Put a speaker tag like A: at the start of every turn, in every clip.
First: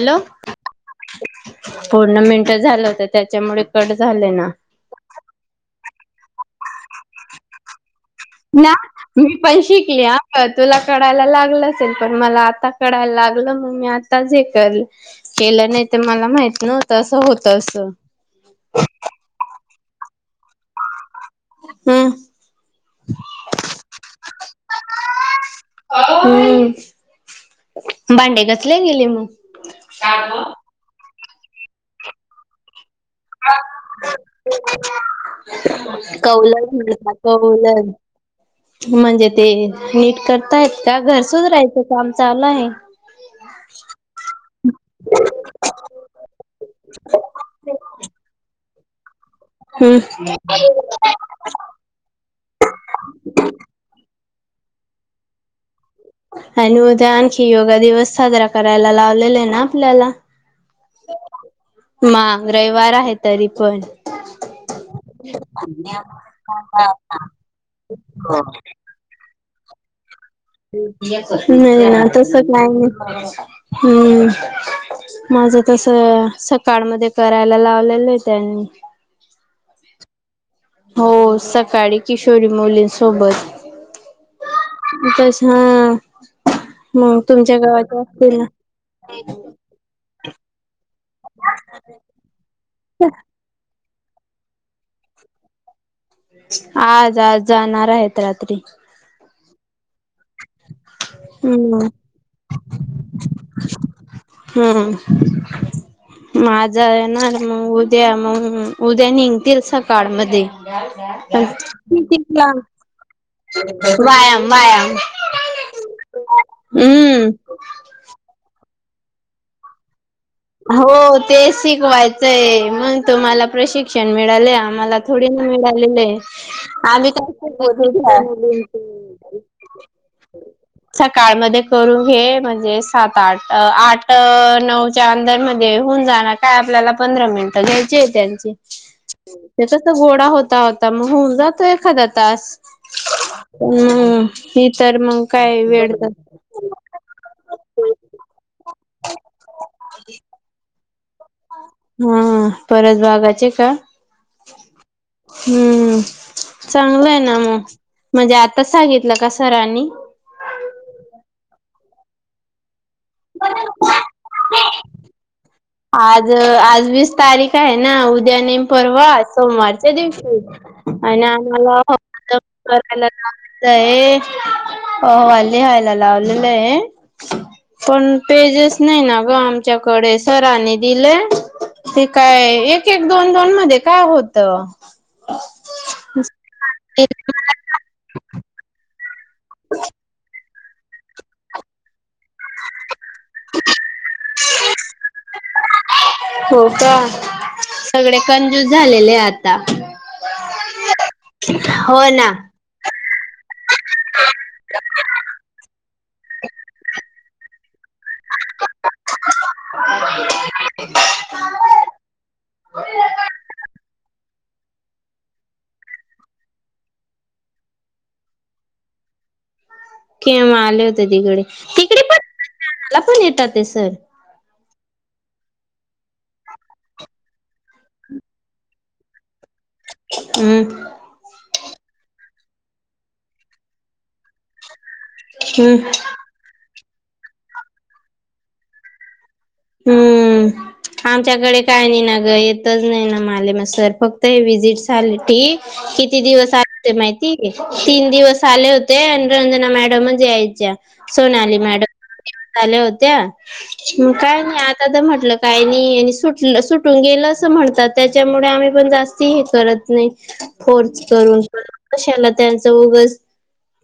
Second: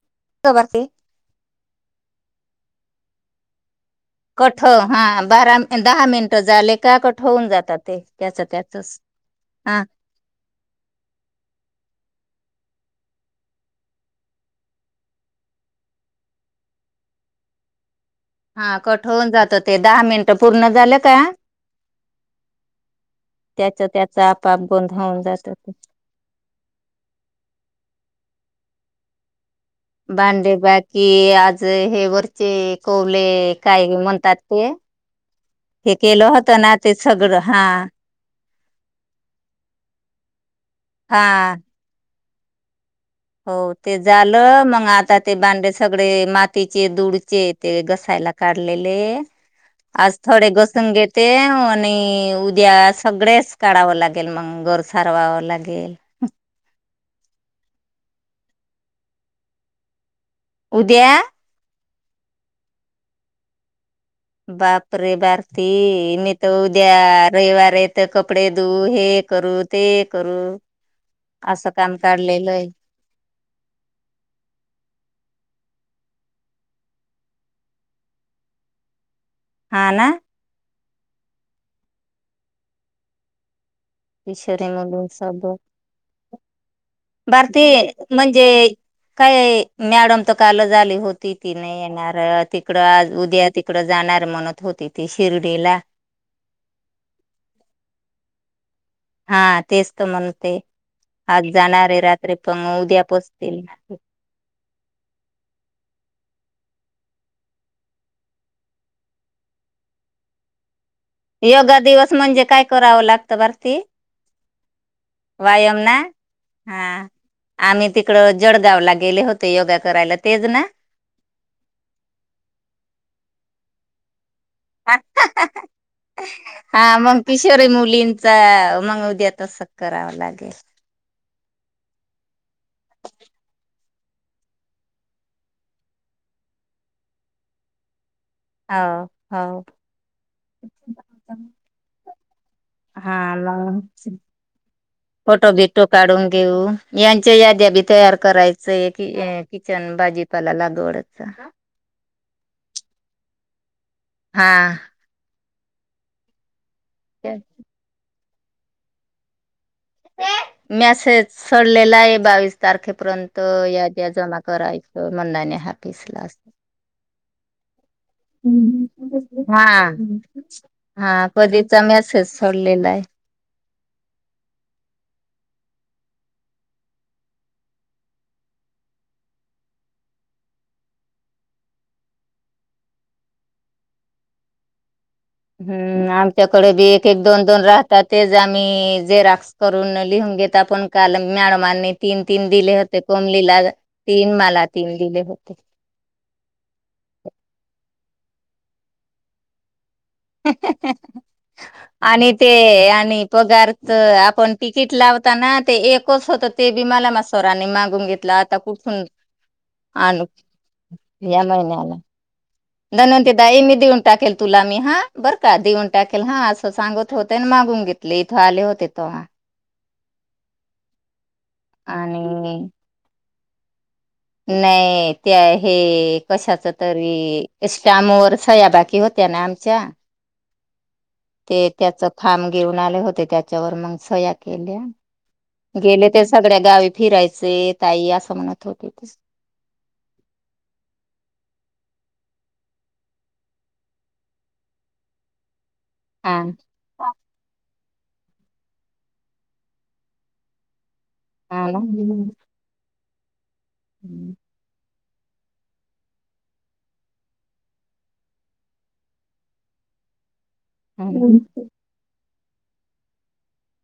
A: Hello
B: बरते
A: पूर्णर्मेंट झालं होत त्याच्यामुळे कट झाले ना
B: कठ हा बरा म दहा मिनटं झाले का का ठेऊन जातात ते त्याच
A: ना
B: त्याचच
A: मी पण
B: हा
A: शिकले आता तुला कढायला लागलच आहे पण मला आता कढयला लागलं म मी आता शिकल केलं नाही तर मला माहित नव्हत असं होत अस.
B: हा कठ होून जात ते दहा मिनिट बोलून पूर्ण झालं का
A: हम्म
B: त्याच त्याच आपोआप बंद होऊन जात
A: हम्म भांडे घासले गेले मग
B: भांडे बाकी कि आज हे वरचे कोवले काय म्हणतात ते हे केलं
A: कौल
B: होतं ना ते
A: म्हणतात
B: सगळं
A: कौल
B: हा
A: म्हणजे ते नीट करताय का घर
B: हा
A: सुधरायचं राहायचं काम चालू आहे
B: हो ते झालं. मग आता ते भांडे सगळे माती मातीची धूळचे ते घसायला काढलेले ते आज
A: हम्म
B: थोडे घसून घेते आणि उद्या सगळेच काढावं लागेल मग घरं सारवावं लागेल
A: आणि मग ते आणखी योगा दिवस साजरा करायला लावलेले ना आपल्याला
B: उद्या
A: म रविवार आहे तरी पण
B: बाप रे भारती मी तर उद्या रविवार येत कपडे धऊ हे करू ते करू असं
A: नाय
B: काम
A: ना तस
B: काढलेलं आहे
A: हं माझं तस सकाळ मध्ये करायला लावलेलं आहे त्यांनी
B: हा ना
A: हो सकाळी किशोरी मुलींसोबत
B: किशोरी
A: तस
B: मुलींसाठी
A: हा मग तुमच्या
B: भारती
A: गावाच्या असतील ना
B: म्हणजे काय मॅडम त कालच आली होती ती नाही येणार तिकड आज उद्या तिकड जाणार म्हणत होती ती शिर्डीला
A: आज आज जाणार आहेत रात्री
B: हा तेच त म्हण ते आज
A: हम्म
B: जाणारे रात्री पण उद्या पोचतील ना
A: हं म आज जाणार मग उद्या मग उद्या निघतील सकाळ मधे
B: योगा दिवस म्हणजे काय करावं लागत भारती
A: व्यायाम व्यायाम
B: वायाम ना हा
A: हम्म.
B: आम्ही तिकड जडगावं ला गेले होते योगा करायला. तेच ना
A: हो तेच शिकवायचंय म्हण तो मला प्रशिक्ष क्षण मिळाले आम्हाला थोडी ना मिळाले नई
B: हा मग किशोरी मुलींचा मग उद्या तसं करावं लागेल
A: सकाळ मधे करून घे म्हणजे सात आ आठ नऊ च्या अंदरमध्ये होऊन जाणार काय आपल्याला पंधरा मिनिटं घ्यायचे त्यानं
B: हो हो
A: त्यास गोडा होता होता मग हुन जातो एखाद्या तास
B: हा मग
A: हम्म ही तर मग
B: फोटो
A: काय
B: बिटो
A: वेळ तर
B: काढून घेऊ यांच्या याद्या बी तयार करायचंय की किचन बाजीपाला लाग दोडका
A: हा परत बाघायचे का
B: हा
A: हं चांगलं आहे ना मग म्हणजे आताच सांगितलं का सरांनी
B: मॅसेज सोडलेला आहे बावीस तारखे पर्यंत याद्या जमा करायच त मंदान्या
A: आज आज वीस तारीख आहे ना उद्या नेम परवा
B: हा
A: सोमवारच्या दिवशी आणि
B: हा
A: आम्हाला
B: कधीचा
A: हवा
B: मेसेज सोडलेला आहे.
A: करायला ला हे अहवाल लिहायला लावलेलं आहे पण पेजेस नाही ना ग आमच्याकडे सरानी दिलं ते काय एक एक दोन दोन मध्ये काय होत
B: हम्म आमच्याकडे बी एक एक दोन दोन राहतात तेच आम्ही झेरॉक्स करूनली घेता पण काल मॅडमनी तीन तीन दिले होते कोमलीला तीन मा ला तीन दिले होते
A: हो का सगळे कंजूस झालेले ए आता हो
B: आणि
A: ना
B: ते आणि पगारच आपण तिकीट लावताना ते एकच होत ते बी मला मा सराांनी मागून घेतलं आता कुठून आणू या महिन्याला दन ते दई मी देऊन टाकेल तुला मी हा बरं का देऊन टाकेल हा असं सांगत होते आणि मागून घेतले इथं आले होते तो हां
A: केम आले होते तिकडे तिकडे
B: आणि
A: पण मला पण येतात ते सर
B: नाही ते हे कशाच तरी स्टयाम वर सयाबाकी होत्या ना आमच्या
A: उम्म्म
B: ते त्याच खाब घेऊन आले होते त्याच्यावर मग सया केल्या
A: हम्म
B: गेले ते सगळ्या गावी फिरायचे ताई असं म्हणत होते ते
A: हम्म आमच्याकडे काय नाही ना गं येतच नाही ना माले म सर फक्त हे वि्हिजिट झाले ठी किती
B: हा
A: दिवस आते माहिती आहे काय तीन दिवस आले होते आणि रंजना मॅडमच यायच्या सोनाली
B: हा ना
A: मॅडम आल्या होत्या त्या ह् काय नाही आता तर म्हटलं काय नाही आणि सुट सुटून गेलं असं म्हणतात त्याच्यामुळे आम्ही पण जास्ती हे करत नाही फोर्स
B: हा
A: करून कशाला पण त्यांचं उगस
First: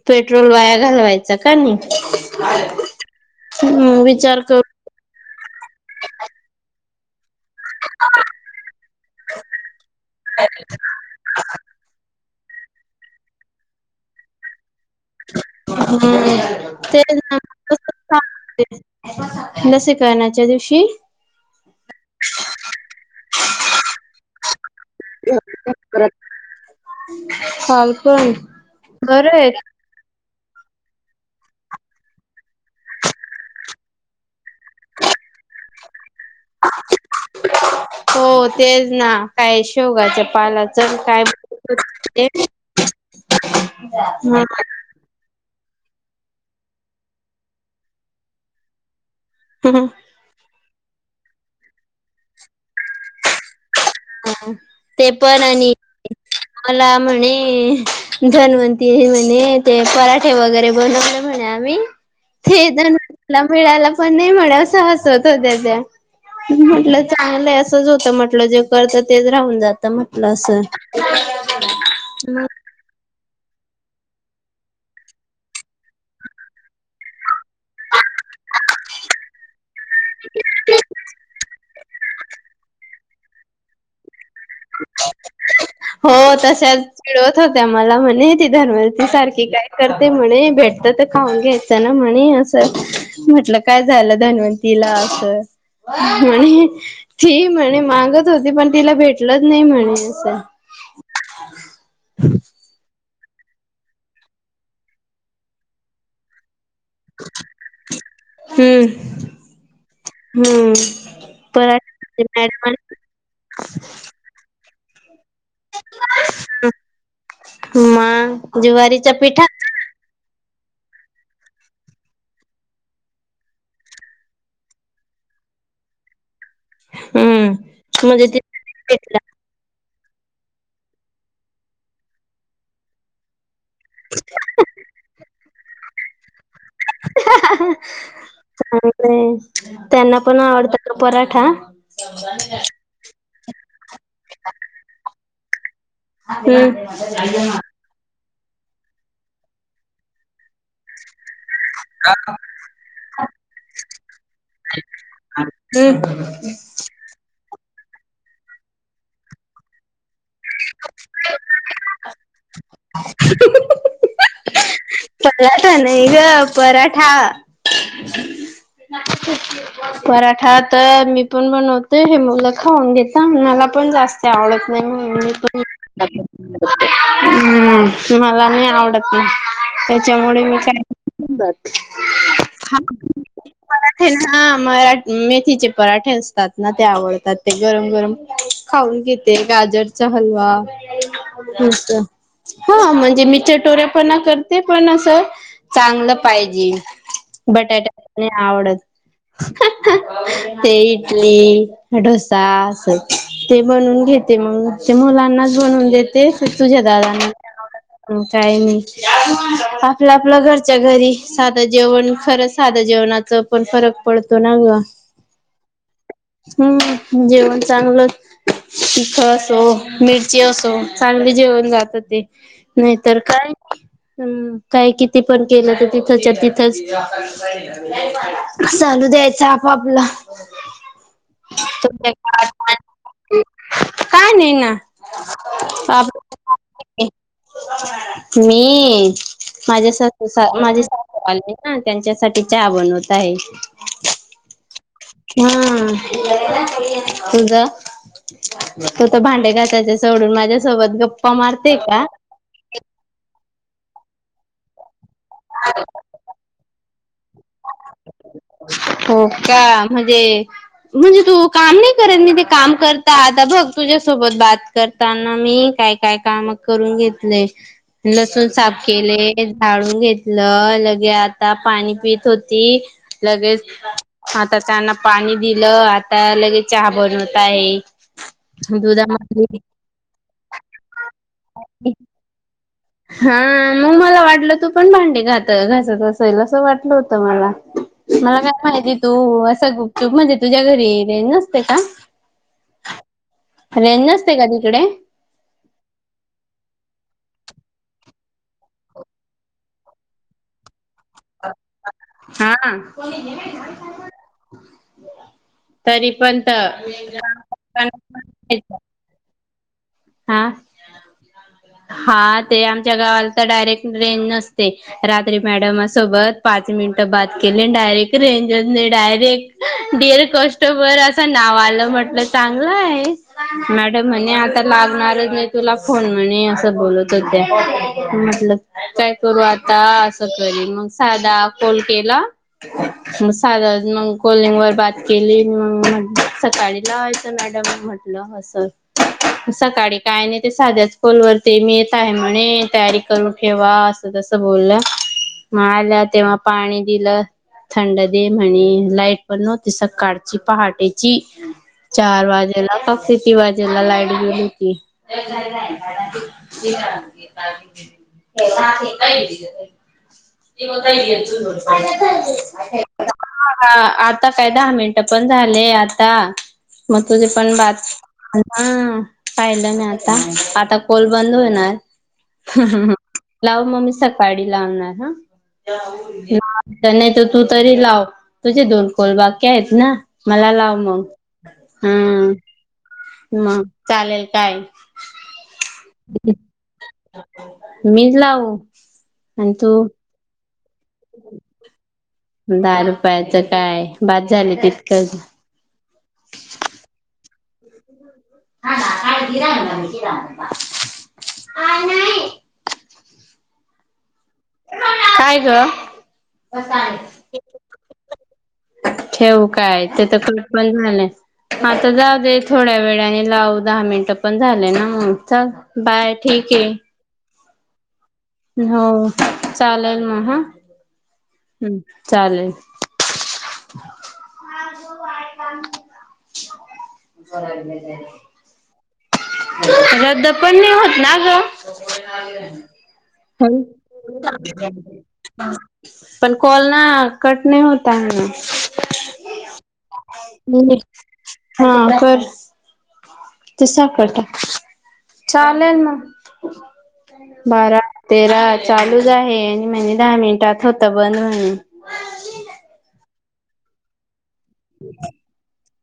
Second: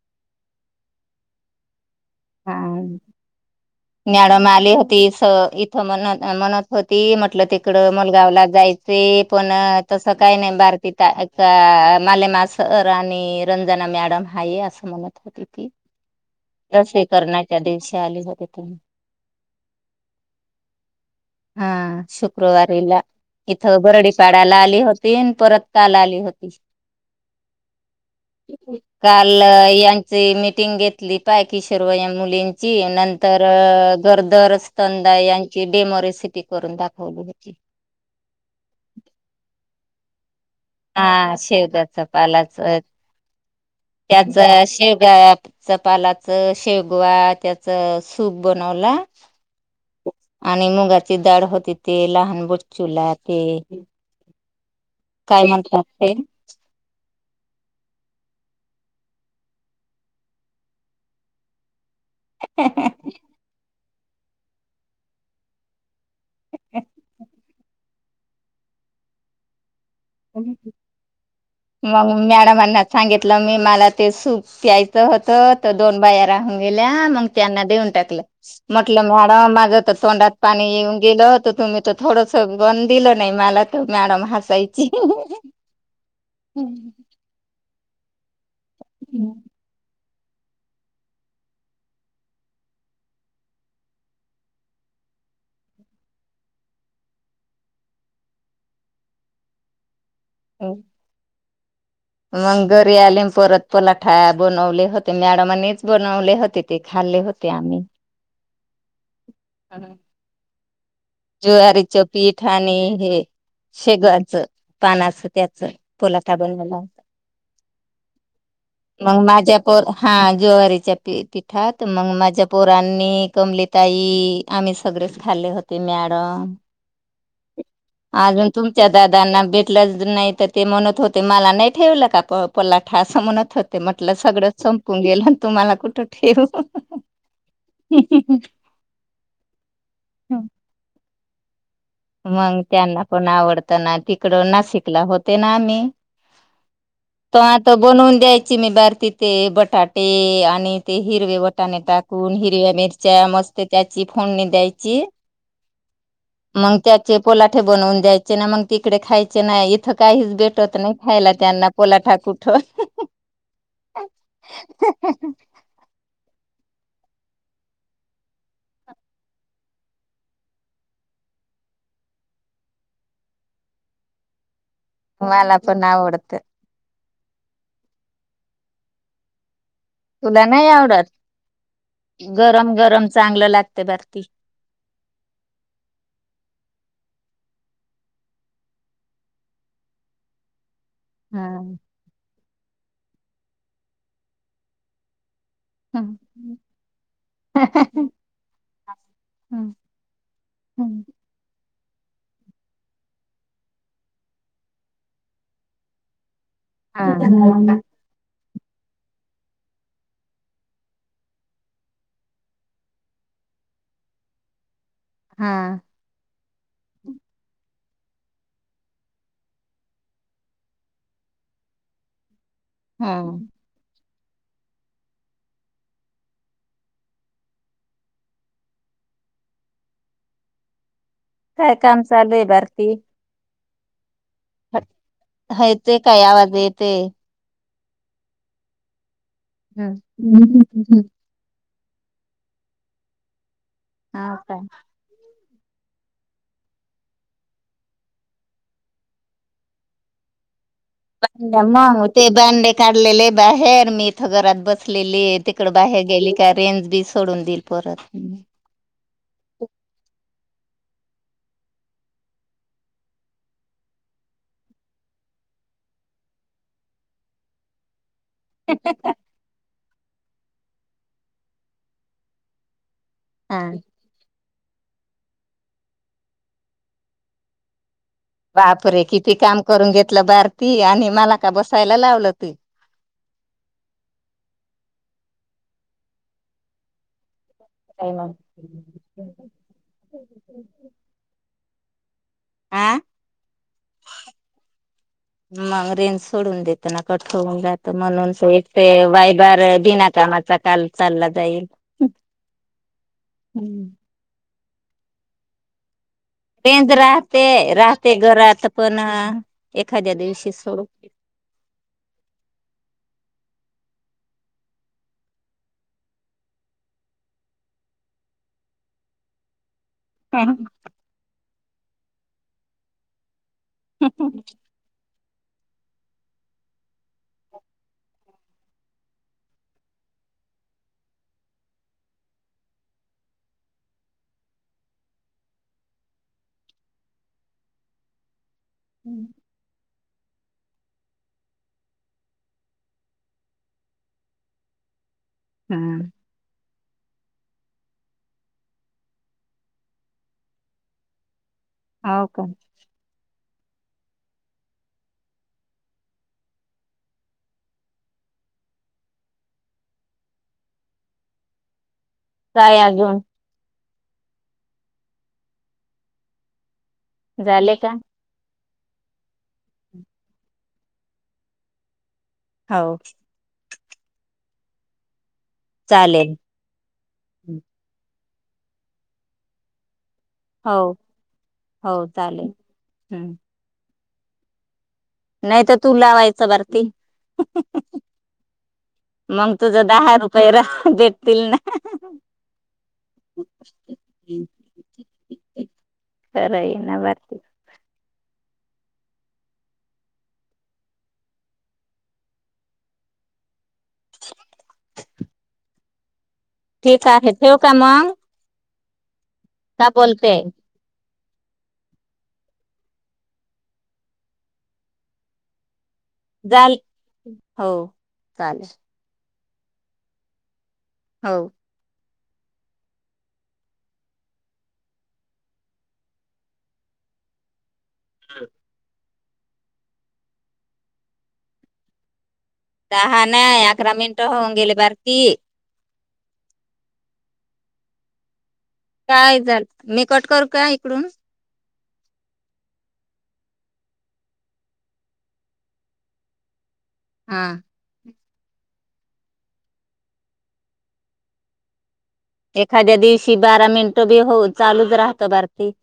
A: पेट्रोल वाया घालवायच का मी
B: हा
A: विचार
B: मॅडम
A: करू
B: आल्या होत्या तर इ थमनाथं अमनाथं होते ते मन म्हटलं तिकड मुलगावला जायचे पण तसं काही नाही बारती त आहे माला मास सर आणि रंजना मॅडम हाय अस तसें
A: [inaudible] लसीकरणाच्या दिवशी
B: हा शुक्रवारीला इथं बरडीकाडालयला आली हो पेन परत काल आली होती
A: कॉल करून
B: काल
A: बरंय
B: यांची मीटिंग घेतली पाय कि सर्व या मुलींची नंतर गरदोर यांची डेमो रेसिपी करून दाखवली होती
A: शेवग्याचं पालाच काय
B: हा शेवग्याचा पालाच त्याच
A: हा
B: शेवगा-‍- च्या पालाच शेगवा त्याचं सूप बनवला
A: हम
B: आणि मुगाची डाळ होती ते लहान बो
A: ते
B: काय
A: पण आणि
B: म्हणतात ते
A: मला म्हणे जन्वंती म्हणे ते पराठे वगैरे बनवले म्हणे आम्ही तेदंन मिळायला पण पण नाही म्हणांवस असं हसत होत्या त्या म्हटलं चांगलं होत म्हटलं, जे करत तेच राहून जात
B: मग मॅडमांना सांगितलं मी मला ते सूप प्यायचं होत तर दोन बाया राहून गेल्या, मग त्यांना देऊन टाकलं. म्हटलं मॅडम माझ्या तर तोंडाला पाणी येऊन गेलं होत, तुम्ही तर थोडस पण दिलं नाही मला तर मॅडम हसल्या
A: हो तशाच चिडवत होत्या मला म्हणे धव सारखे काय करती ते म्हणे, भेटत तर खाऊन घ्यायच ना म्हणे अस म्हटलं, काय झालं धनवंतीला? अस म्हणे ती म्हणे मागत होती पण तिला भेटले म्हलं नाही म्हणे अस
B: मंग घरी आली परत पराठे बनवले होते मॅडमांनीच बनवले होते ते खाल्ले होते आम्ही
A: हम्म हम्म
B: ज्वारीचं
A: पराठे
B: पीठ आणि
A: मॅडम
B: हे शेवग्याच्या पानाचं त्याच पलाटा बनलेला होता
A: मग ज्वारीच्या
B: मग
A: पिठा
B: माझ्या पोर हा जेवला प पिठात मग माझ्या पोरांनी कमलताई आम्ही सगळेच खाल्ले होते ते मॅडम
A: हम्म म्हणजे ति
B: अजून तुमच्या दादांना भेटलं नाही तर ते म्हणत होते मला नाही ठेवलं का पराठा? असं म्हणत होत ते म्हटलं सगळं संपून गेलं. तुम्हाला कुठं ठेऊ
A: हा
B: मग त्यांना पण आवडत ना तिकड नाशिकला होत ते ना मी
A: [unintelligible]
B: ची मी भारती ते बटाटे आणि ते हिरवे वाटाणे टाकून, हिरव्या मिरच्या मस्त त्याची फोडणी द्यायची
A: हम्म
B: मग त्याचे पोलाट बनवून द्यायचे ना, मग तिकडे खायचे ना. इथं काय हेच भेट नाही खायला त्यांना पोलाठा खु ठ
A: पराठा नाही ग पराठा पराठा तर मी पण बनवते, हे मुलं खाऊन घेतात मला पण जास्ती आवड
B: मला पण आवडतं.
A: हम्म. मला नाही आवडत ते.
B: तुला नाही आवडत गरम
A: हा
B: गरम चांगलं लाग
A: पराठे हा मला मेथीचे पराठे असतात ना ते आवड आता ते गरम, गरम खाऊन घेते. गाजरचा हलवा
B: हा
A: हं तर हा म्हजे मी चिटोरेपणा करते पण असं चांगलं पाहिजे बटाट्या नाय आवडत. ते इडली डोसा अस ते बनून घेते, मग ग ते मुलांनाच बनवुन देते. तुझ्या दादानी हा. काही नाही. आपल्या, आपल्या घरच्या घरी साधं जेवण खरं साध जेवणाच पण फरक पडतो ना ग.
B: हा.
A: हम्म जेवण चांगलं तिख असो, मिरची असो चांगले जेवण जात ते. नाही तर
B: हा
A: काय? हम्म काय किती पण केलं, तर तिथच्या तिथचं चालू द्यायचं आपापल.
B: काय काम चालू आहे. भारती
A: काय नाही ना
B: हा हा ते काय आवाज येतय.
A: मीइ. माझ्या सासू सास माझे सासू आले! हम् त्यांच्यासाठी. चहा बनवत आहे.
B: हा काय.
A: हम् तुझ तू तर भांडे घासायच्य सोडून माझ्या
B: मग ते बांडे काढले बाहेर, मी इथं घरात बस लेलीय तिकड बाहेर गेली का रेंज बीज
A: हो का! म्हजे. म्हजे तू काम नाही करत, मी ते काम करता आता बघ तुझ्यासोबत बात करताना मी काय काय काम करून घेतलंय! लसूण साफ केलेय, झाडू घेतलं, लगे आता पाणी पीत, होती.
B: हा.
A: लगेच आ! आता त्यांना पाणी दिलं, आता अ लगेच चहा बनवत आहे.
B: बापरे! किती
A: दुधामध्ये
B: काम करून घेतलं भारती आणि मला का बसायला लावलं की,
A: हा आ मला वाटलं तू पण भांडी घात घासत असेल, असं वाटलं होतं मला. मला काय माहिती तू अ असं गुपचूब मधे तुझ्या घरी येइन. [inaudible]
B: आ
A: तिकडे?
B: मग रेंज सोडून देत ना! कट होऊन जातं. म्हणून एक ते [unintelligible] बिनाकामाचा काल, चालला जाईल.
A: हा.
B: हम्म.
A: तरी. पण तर
B: रेंज राहते राहते घरात पण हं.
A: हा हा ते आमच्या गावाला तर डायरेक्ट रेंज नसते रात्री मॅडम सोबत पाच मिनिट बात केले, डायरेक्ट रेंज नाही डायरे [inaudible] कस्टमरचा. गावाला म्हटलं चांगलं आहे. मॅडम म्हणे. लागणारचं नाही तुला फोन म्हणे असं बोलत होते. म्हटलं काय करू आता असं करील मग साधा कॉल केला मग साधा मग कॉलिंग वर बात केली मगं सकाळी लावायचं मॅडमला म्हटलं असं. सकाळी कायं नाही ते साध्याच काॅल वरती मी येत आहे, म्हणे तयारी करून ठेवा असं तसं बोलला.
B: हम्म
A: मला तेव्हा पाणी दिलं थंड दे म्हणे लाईट पण नव्हती सकाळची पहाटेची. चार
B: हो का
A: वाजेला. [unintelligible] [unintelligible] लाईट. [inaudible]
B: कायं आगं घेऊन.
A: हा आता काय दहा मिनट पण झाले आता. मगं तुझे पण
B: झाले का
A: पाच हा. पाहिलं नाही आता, आता कॉल बंद होणार.
B: हो
A: [inaudible] सकाळी लावणार हा.
B: चालेल
A: नाही तर तू तरी लावं. तुझे दोन कॉल बाकी आहेत ना. मला लाव
B: हो
A: मगं
B: हो
A: हम्म.
B: चालेल हम्म
A: मगं. चालेलं कायं.
B: नाही तर तू लावायचं भरती
A: मीच लावू आणि
B: मगं तुझ
A: तू
B: दहा रुपये. [inaudible] भेटतील नां.
A: दहा रुपयाचं काय, बाद झाली तितकच
B: खरं आहे ना भारती
A: हा ना काय गिराना शीरामा, काही नाही. काय ग
B: ठीक आहे ठेवू का मग?
A: [inaudible] ठेऊू काय
B: का
A: ते तर
B: बोलते
A: कुलुपलाईन म्हणे आता जाऊ दे, थोड्या वेळाने लाव दहा मिनटं पण झाले ना मग, चल बाय, ठीक आहे.
B: जाल हो चालेल
A: हो चालेल मग हा
B: हो
A: हम्म चालेल [inaudible] रद्द पण नाही होत ना ग.
B: दहा नाही, अकरा मिनटं होऊन गेली बघ की,
A: पण कॉल ना, कट नाही होत आहे ना.
B: काय झाल, मी कट करू का इकडून?
A: हा कर. तसा करतो. चालेल मग.
B: हा
A: बारा तेरा चालूच आहे. आणि म्हणे दहा मिनिटात होत बंद म्हणून,
B: एखाद्या दिव शि बारा मिनटं बी होऊन. चालूच राहत बरं ती.